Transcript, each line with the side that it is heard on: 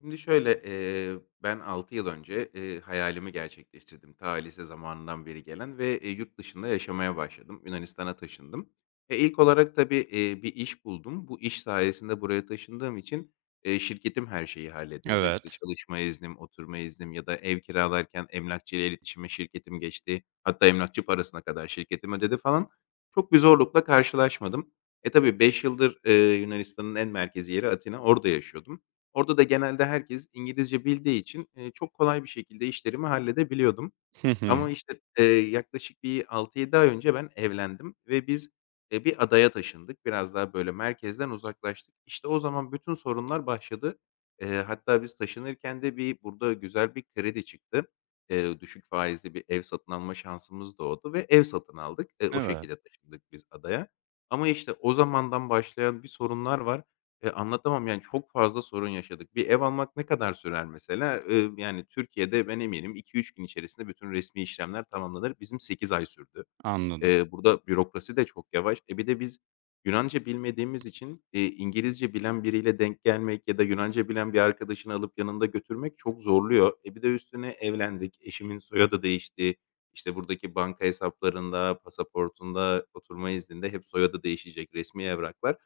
left: Şimdi şöyle, ben 6 yıl önce, hayalimi gerçekleştirdim. Ta lise zamanından beri gelen ve, yurt dışında yaşamaya başladım. Yunanistan'a taşındım. İlk olarak tabii, bir iş buldum. Bu iş sayesinde buraya taşındığım için, şirketim her şeyi hallediyordu. İşte,
right: Evet.
left: çalışma iznim, oturma iznim ya da ev kiralarken emlakçıyla iletişime şirketim geçti. Hatta emlakçı parasına kadar şirketim ödedi falan. Çok bir zorlukla karşılaşmadım. Tabii 5 yıldır, Yunanistan'ın en merkezi yeri Atina, orada yaşıyordum. Orada da genelde herkes İngilizce bildiği için, çok kolay bir şekilde işlerimi halledebiliyordum.
right: Hı hı.
left: Ama, işte, yaklaşık bir 6-7 ay önce ben evlendim ve biz, bir adaya taşındık. Biraz daha, böyle, merkezden uzaklaştık. İşte, o zaman bütün sorunlar başladı. Hatta biz taşınırken de bir burada güzel bir kredi çıktı. Düşük faizli bir ev satın alma şansımız doğdu ve ev satın aldık. O
right: Evet,
left: şekilde taşındık biz adaya. Ama, işte, o zamandan başlayan bir sorunlar var. Anlatamam, yani, çok fazla sorun yaşadık. Bir ev almak ne kadar sürer mesela? Yani, Türkiye'de ben eminim iki üç gün içerisinde bütün resmi işlemler tamamlanır. Bizim 8 ay sürdü.
right: anladım.
left: Burada bürokrasi de çok yavaş. Bir de biz Yunanca bilmediğimiz için, İngilizce bilen biriyle denk gelmek ya da Yunanca bilen bir arkadaşını alıp yanında götürmek çok zorluyor. Bir de üstüne evlendik, eşimin soyadı değişti. İşte, buradaki banka hesaplarında, pasaportunda, oturma izninde hep soyadı değişecek resmi evraklar.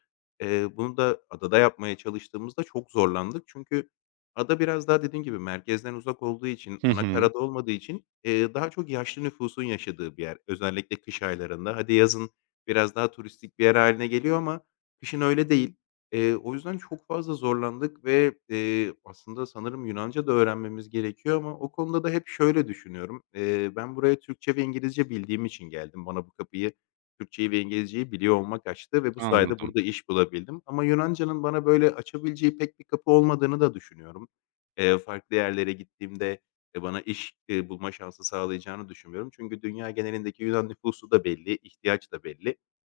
left: Bunu da adada yapmaya çalıştığımızda çok zorlandık. Çünkü ada biraz daha dediğim gibi merkezden uzak olduğu için,
right: Hı
left: ana
right: hı.
left: karada olmadığı için, daha çok yaşlı nüfusun yaşadığı bir yer. Özellikle kış aylarında. Hadi yazın biraz daha turistik bir yer haline geliyor ama kışın öyle değil. O yüzden çok fazla zorlandık ve, aslında sanırım Yunanca da öğrenmemiz gerekiyor ama o konuda da hep şöyle düşünüyorum. Ben buraya Türkçe ve İngilizce bildiğim için geldim. Bana bu kapıyı, Türkçeyi ve İngilizceyi biliyor olmak açtı ve bu sayede
right: Anladım.
left: burada iş bulabildim. Ama Yunanca'nın bana böyle açabileceği pek bir kapı olmadığını da düşünüyorum. Farklı yerlere gittiğimde, bana iş, bulma şansı sağlayacağını düşünmüyorum. Çünkü dünya genelindeki Yunan nüfusu da belli, ihtiyaç da belli.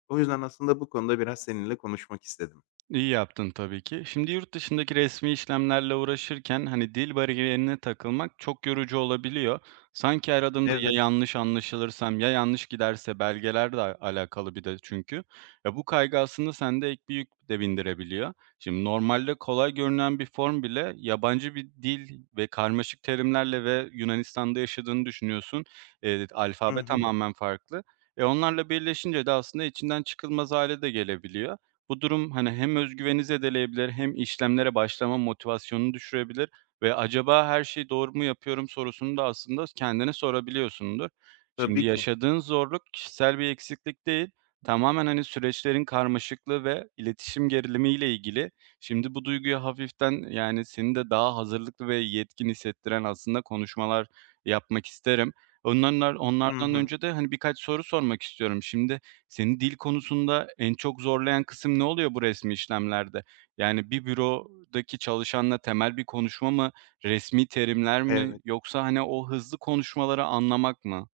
left: O yüzden aslında bu konuda biraz seninle konuşmak istedim.
right: İyi yaptın tabii ki. Şimdi yurt dışındaki resmi işlemlerle uğraşırken, hani, dil bariyerine takılmak çok yorucu olabiliyor. Sanki her adımda ya
left: Evet.
right: yanlış anlaşılırsam, ya yanlış giderse belgelerle alakalı bir de çünkü. Ya, bu kaygı aslında sende ek bir yük de bindirebiliyor. Şimdi normalde kolay görünen bir form bile yabancı bir dil ve karmaşık terimlerle ve Yunanistan'da yaşadığını düşünüyorsun.
left: Hı
right: Alfabe
left: hı.
right: tamamen farklı. Onlarla birleşince de aslında içinden çıkılmaz hale de gelebiliyor. Bu durum, hani, hem özgüveni zedeleyebilir hem işlemlere başlama motivasyonunu düşürebilir ve "Acaba her şeyi doğru mu yapıyorum?" sorusunu da aslında kendine sorabiliyorsundur. Şimdi
left: Tabii ki.
right: yaşadığın zorluk kişisel bir eksiklik değil, tamamen, hani, süreçlerin karmaşıklığı ve iletişim gerilimiyle ilgili. Şimdi bu duyguyu hafiften, yani, seni de daha hazırlıklı ve yetkin hissettiren aslında konuşmalar yapmak isterim. Onlanlar
left: Hı
right: onlardan
left: hı.
right: önce de, hani, birkaç soru sormak istiyorum. Şimdi seni dil konusunda en çok zorlayan kısım ne oluyor bu resmi işlemlerde? Yani bir bürodaki çalışanla temel bir konuşma mı, resmi terimler mi
left: Evet.
right: yoksa, hani, o hızlı konuşmaları anlamak mı?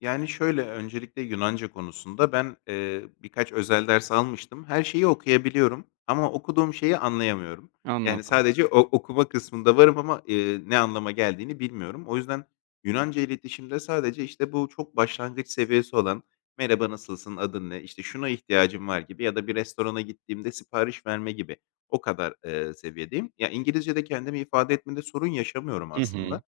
left: Yani, şöyle, öncelikle Yunanca konusunda ben, birkaç özel ders almıştım. Her şeyi okuyabiliyorum ama okuduğum şeyi anlayamıyorum. Yani,
right: Anladım.
left: sadece o okuma kısmında varım ama, ne anlama geldiğini bilmiyorum. O yüzden Yunanca iletişimde sadece, işte, bu çok başlangıç seviyesi olan "Merhaba, nasılsın, adın ne?", işte, "Şuna ihtiyacım var." gibi ya da bir restorana gittiğimde sipariş verme gibi o kadar, seviyedeyim. Ya, İngilizcede kendimi ifade etmede sorun yaşamıyorum
right: Hı hı.
left: aslında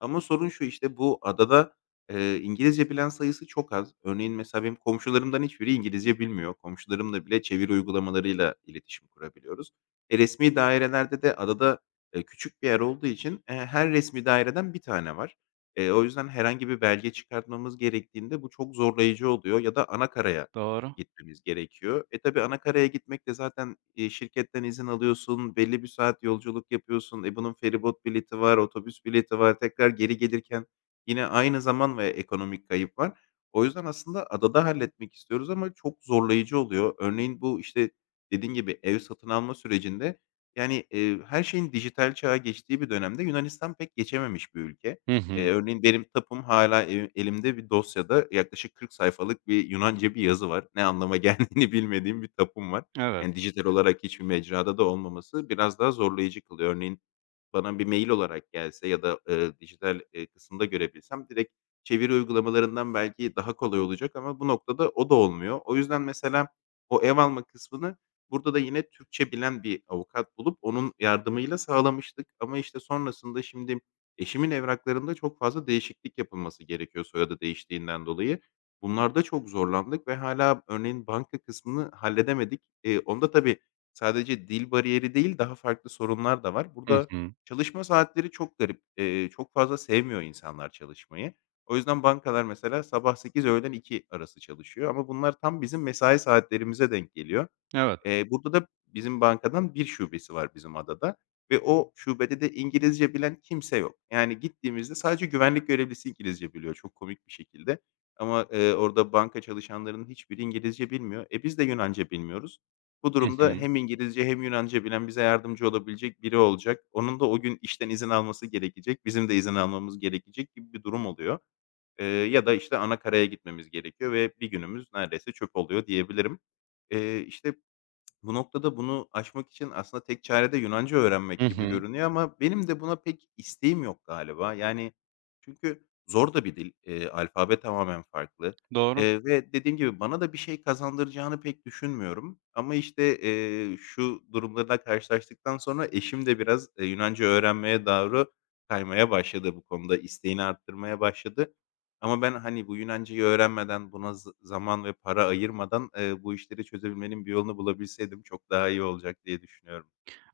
left: ama sorun şu, işte, bu adada İngilizce bilen sayısı çok az. Örneğin mesela benim komşularımdan hiçbiri İngilizce bilmiyor. Komşularımla bile çeviri uygulamalarıyla iletişim kurabiliyoruz. Resmî dairelerde de adada, küçük bir yer olduğu için, her resmi daireden bir tane var. O yüzden herhangi bir belge çıkartmamız gerektiğinde bu çok zorlayıcı oluyor ya da anakaraya
right: Doğru.
left: gitmemiz gerekiyor. Tabii anakaraya gitmek de zaten, şirketten izin alıyorsun, belli bir saat yolculuk yapıyorsun. Bunun feribot bileti var, otobüs bileti var. Tekrar geri gelirken yine aynı zaman ve ekonomik kayıp var. O yüzden aslında adada halletmek istiyoruz ama çok zorlayıcı oluyor. Örneğin bu, işte, dediğin gibi ev satın alma sürecinde, yani, her şeyin dijital çağa geçtiği bir dönemde Yunanistan pek geçememiş bir ülke.
right: Hı hı.
left: Örneğin benim tapum hala ev elimde bir dosyada yaklaşık 40 sayfalık bir Yunanca bir yazı var. Ne anlama geldiğini bilmediğim bir tapum var.
right: Evet.
left: Yani, dijital olarak hiçbir mecrada da olmaması biraz daha zorlayıcı kılıyor. Örneğin bana bir mail olarak gelse ya da, dijital, kısımda görebilsem direkt çeviri uygulamalarından belki daha kolay olacak ama bu noktada o da olmuyor. O yüzden mesela o ev alma kısmını burada da yine Türkçe bilen bir avukat bulup onun yardımıyla sağlamıştık ama, işte, sonrasında şimdi eşimin evraklarında çok fazla değişiklik yapılması gerekiyor soyadı değiştiğinden dolayı. Bunlarda çok zorlandık ve hala örneğin banka kısmını halledemedik. Onda tabii sadece dil bariyeri değil, daha farklı sorunlar da var.
right: Hı
left: Burada
right: hı.
left: çalışma saatleri çok garip. Çok fazla sevmiyor insanlar çalışmayı. O yüzden bankalar mesela sabah 8 öğlen 2 arası çalışıyor ama bunlar tam bizim mesai saatlerimize denk geliyor.
right: Evet.
left: Burada da bizim bankadan bir şubesi var bizim adada ve o şubede de İngilizce bilen kimse yok. Yani gittiğimizde sadece güvenlik görevlisi İngilizce biliyor çok komik bir şekilde ama, orada banka çalışanlarının hiçbiri İngilizce bilmiyor. Biz de Yunanca bilmiyoruz. Bu
right: Hı
left: durumda
right: hı.
left: hem İngilizce hem Yunanca bilen bize yardımcı olabilecek biri olacak. Onun da o gün işten izin alması gerekecek, bizim de izin almamız gerekecek gibi bir durum oluyor. Ya da, işte, anakaraya gitmemiz gerekiyor ve bir günümüz neredeyse çöp oluyor diyebilirim. İşte, bu noktada bunu aşmak için aslında tek çare de Yunanca
right: Hı
left: öğrenmek gibi
right: hı.
left: görünüyor ama benim de buna pek isteğim yok galiba. Yani, çünkü zor da bir dil, alfabe tamamen farklı,
right: Doğru.
left: ve dediğim gibi bana da bir şey kazandıracağını pek düşünmüyorum. Ama, işte, şu durumlarla karşılaştıktan sonra eşim de biraz, Yunanca öğrenmeye doğru kaymaya başladı bu konuda, isteğini arttırmaya başladı. Ama ben, hani, bu Yunancayı öğrenmeden, buna zaman ve para ayırmadan, bu işleri çözebilmenin bir yolunu bulabilseydim çok daha iyi olacak diye düşünüyorum.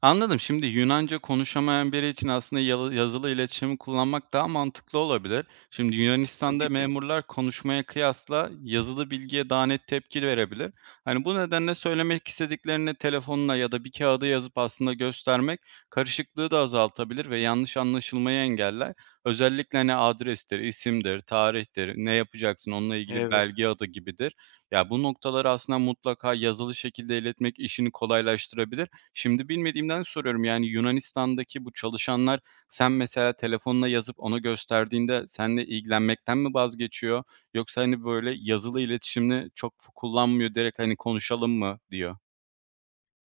right: Anladım. Şimdi Yunanca konuşamayan biri için aslında yazılı iletişimi kullanmak daha mantıklı olabilir. Şimdi Yunanistan'da
left: Tabii ki.
right: memurlar konuşmaya kıyasla yazılı bilgiye daha net tepki verebilir. Hani bu nedenle söylemek istediklerini telefonla ya da bir kağıda yazıp aslında göstermek karışıklığı da azaltabilir ve yanlış anlaşılmayı engeller. Özellikle hani adrestir, isimdir, tarihtir, ne yapacaksın onunla ilgili
left: Evet.
right: belge adı gibidir. Ya bu noktaları aslında mutlaka yazılı şekilde iletmek işini kolaylaştırabilir. Şimdi bilmediğimden soruyorum, yani, Yunanistan'daki bu çalışanlar sen mesela telefonla yazıp ona gösterdiğinde seninle ilgilenmekten mi vazgeçiyor yoksa, hani, böyle, yazılı iletişimini çok kullanmıyor, direkt, hani, "Konuşalım mı?" diyor?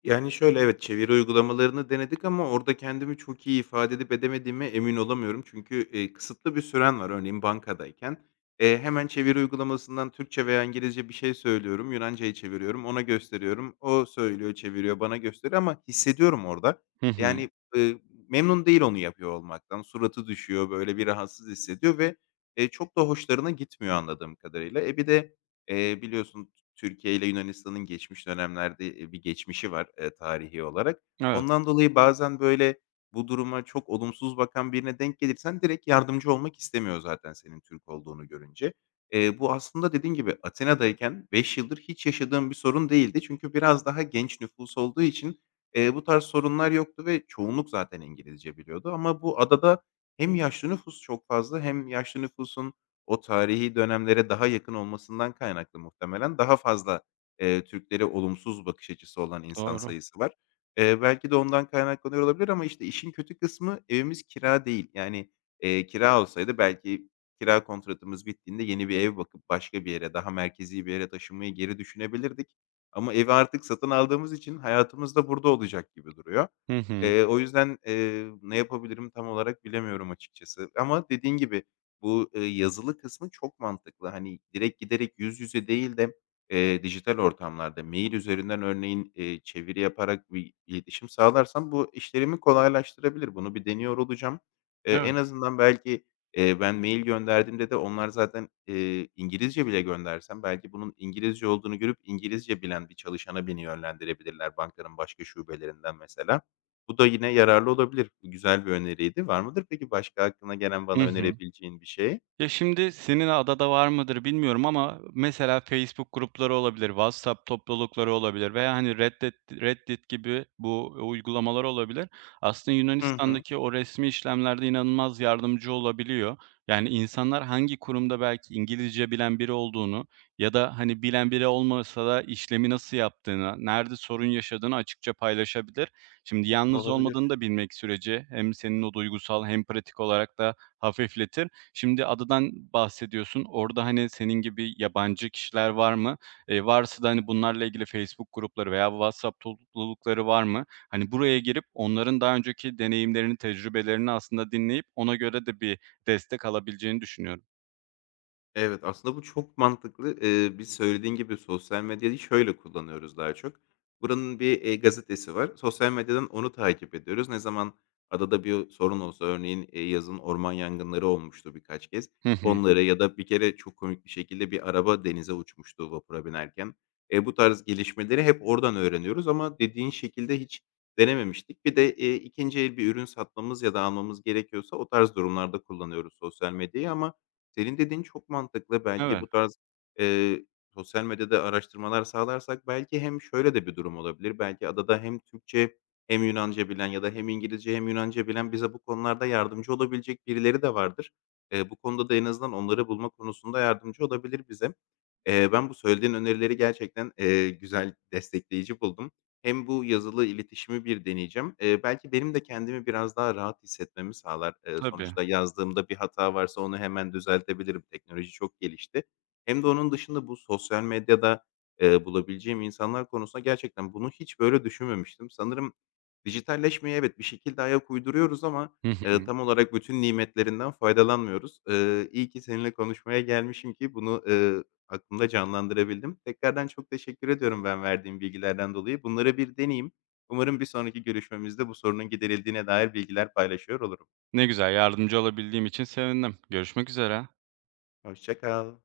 left: Yani, şöyle, evet, çeviri uygulamalarını denedik ama orada kendimi çok iyi ifade edip edemediğime emin olamıyorum. Çünkü, kısıtlı bir süren var. Örneğin bankadayken, hemen çeviri uygulamasından Türkçe veya İngilizce bir şey söylüyorum, Yunanca'yı çeviriyorum, ona gösteriyorum. O söylüyor, çeviriyor, bana gösteriyor ama hissediyorum orada.
right: Hı hı.
left: Yani, ııı, memnun değil onu yapıyor olmaktan. Suratı düşüyor, böyle, bir rahatsız hissediyor ve, çok da hoşlarına gitmiyor anladığım kadarıyla. Bir de, biliyorsun Türkiye ile Yunanistan'ın geçmiş dönemlerde, bir geçmişi var, tarihi olarak.
right: Evet,
left: Ondan dolayı bazen, böyle, bu duruma çok olumsuz bakan birine denk gelirsen direkt yardımcı olmak istemiyor zaten senin Türk olduğunu görünce. Bu aslında dediğin gibi Atina'dayken 5 yıldır hiç yaşadığım bir sorun değildi. Çünkü biraz daha genç nüfus olduğu için, bu tarz sorunlar yoktu ve çoğunluk zaten İngilizce biliyordu ama bu adada hem yaşlı nüfus çok fazla hem yaşlı nüfusun o tarihi dönemlere daha yakın olmasından kaynaklı muhtemelen daha fazla, Türklere olumsuz bakış açısı olan insan
right: doğru.
left: sayısı var. Belki de ondan kaynaklanıyor olabilir ama, işte, işin kötü kısmı evimiz kira değil. Yani, kira olsaydı belki kira kontratımız bittiğinde yeni bir ev bakıp başka bir yere, daha merkezi bir yere taşınmayı geri düşünebilirdik. Ama evi artık satın aldığımız için hayatımız da burada olacak gibi duruyor.
right: Hı hı.
left: O yüzden, ne yapabilirim tam olarak bilemiyorum açıkçası ama dediğin gibi, bu, yazılı kısmı çok mantıklı. Hani, direkt giderek yüz yüze değil de, dijital ortamlarda mail üzerinden örneğin, çeviri yaparak bir iletişim sağlarsam bu işlerimi kolaylaştırabilir. Bunu bir deniyor olacağım.
right: Evet.
left: En azından belki, ben mail gönderdiğimde de onlar zaten, İngilizce bile göndersem belki bunun İngilizce olduğunu görüp İngilizce bilen bir çalışana beni yönlendirebilirler bankanın başka şubelerinden mesela. Bu da yine yararlı olabilir. Bu güzel bir öneriydi. Var mıdır peki başka aklına gelen
right: Hı
left: bana
right: hı.
left: önerebileceğin bir şey?
right: Ya, şimdi senin adada var mıdır bilmiyorum ama mesela Facebook grupları olabilir, WhatsApp toplulukları olabilir veya, hani, Reddit gibi bu uygulamalar olabilir. Aslında
left: Hı hı.
right: Yunanistan'daki o resmi işlemlerde inanılmaz yardımcı olabiliyor. Yani, insanlar hangi kurumda belki İngilizce bilen biri olduğunu ya da, hani, bilen biri olmasa da işlemi nasıl yaptığını, nerede sorun yaşadığını açıkça paylaşabilir. Şimdi yalnız olmadığını
left: Olabilir.
right: da bilmek süreci hem senin o duygusal hem pratik olarak da hafifletir. Şimdi adadan bahsediyorsun. Orada, hani, senin gibi yabancı kişiler var mı? Varsa da, hani, bunlarla ilgili Facebook grupları veya WhatsApp toplulukları var mı? Hani, buraya girip onların daha önceki deneyimlerini, tecrübelerini aslında dinleyip ona göre de bir destek alabileceğini düşünüyorum.
left: Evet, aslında bu çok mantıklı. Biz söylediğin gibi sosyal medyayı şöyle kullanıyoruz daha çok. Buranın bir, gazetesi var. Sosyal medyadan onu takip ediyoruz. Ne zaman adada bir sorun olsa örneğin, yazın orman yangınları olmuştu birkaç kez. Hı
right: Hı hı.
left: Onları ya da bir kere çok komik bir şekilde bir araba denize uçmuştu vapura binerken. Bu tarz gelişmeleri hep oradan öğreniyoruz ama dediğin şekilde hiç denememiştik. Bir de, 2'nci el bir ürün satmamız ya da almamız gerekiyorsa o tarz durumlarda kullanıyoruz sosyal medyayı ama senin dediğin çok mantıklı. Belki
right: Evet,
left: bu tarz, eee, sosyal medyada araştırmalar sağlarsak belki hem şöyle de bir durum olabilir. Belki adada hem Türkçe hem Yunanca bilen ya da hem İngilizce hem Yunanca bilen bize bu konularda yardımcı olabilecek birileri de vardır. Bu konuda da en azından onları bulma konusunda yardımcı olabilir bize. Ben bu söylediğin önerileri gerçekten, güzel, destekleyici buldum. Hem bu yazılı iletişimi bir deneyeceğim. Belki benim de kendimi biraz daha rahat hissetmemi sağlar.
right: tabii.
left: Sonuçta yazdığımda bir hata varsa onu hemen düzeltebilirim. Teknoloji çok gelişti. Hem de onun dışında bu sosyal medyada, bulabileceğim insanlar konusunda gerçekten bunu hiç böyle düşünmemiştim. Sanırım dijitalleşmeye evet, bir şekilde ayak uyduruyoruz ama,
right: Hı hı.
left: tam olarak bütün nimetlerinden faydalanmıyoruz. İyi ki seninle konuşmaya gelmişim ki bunu, aklımda canlandırabildim. Tekrardan çok teşekkür ediyorum ben verdiğim bilgilerden dolayı. Bunları bir deneyeyim. Umarım bir sonraki görüşmemizde bu sorunun giderildiğine dair bilgiler paylaşıyor olurum.
right: Ne güzel, yardımcı olabildiğim için sevindim. Görüşmek üzere.
left: Hoşça kal.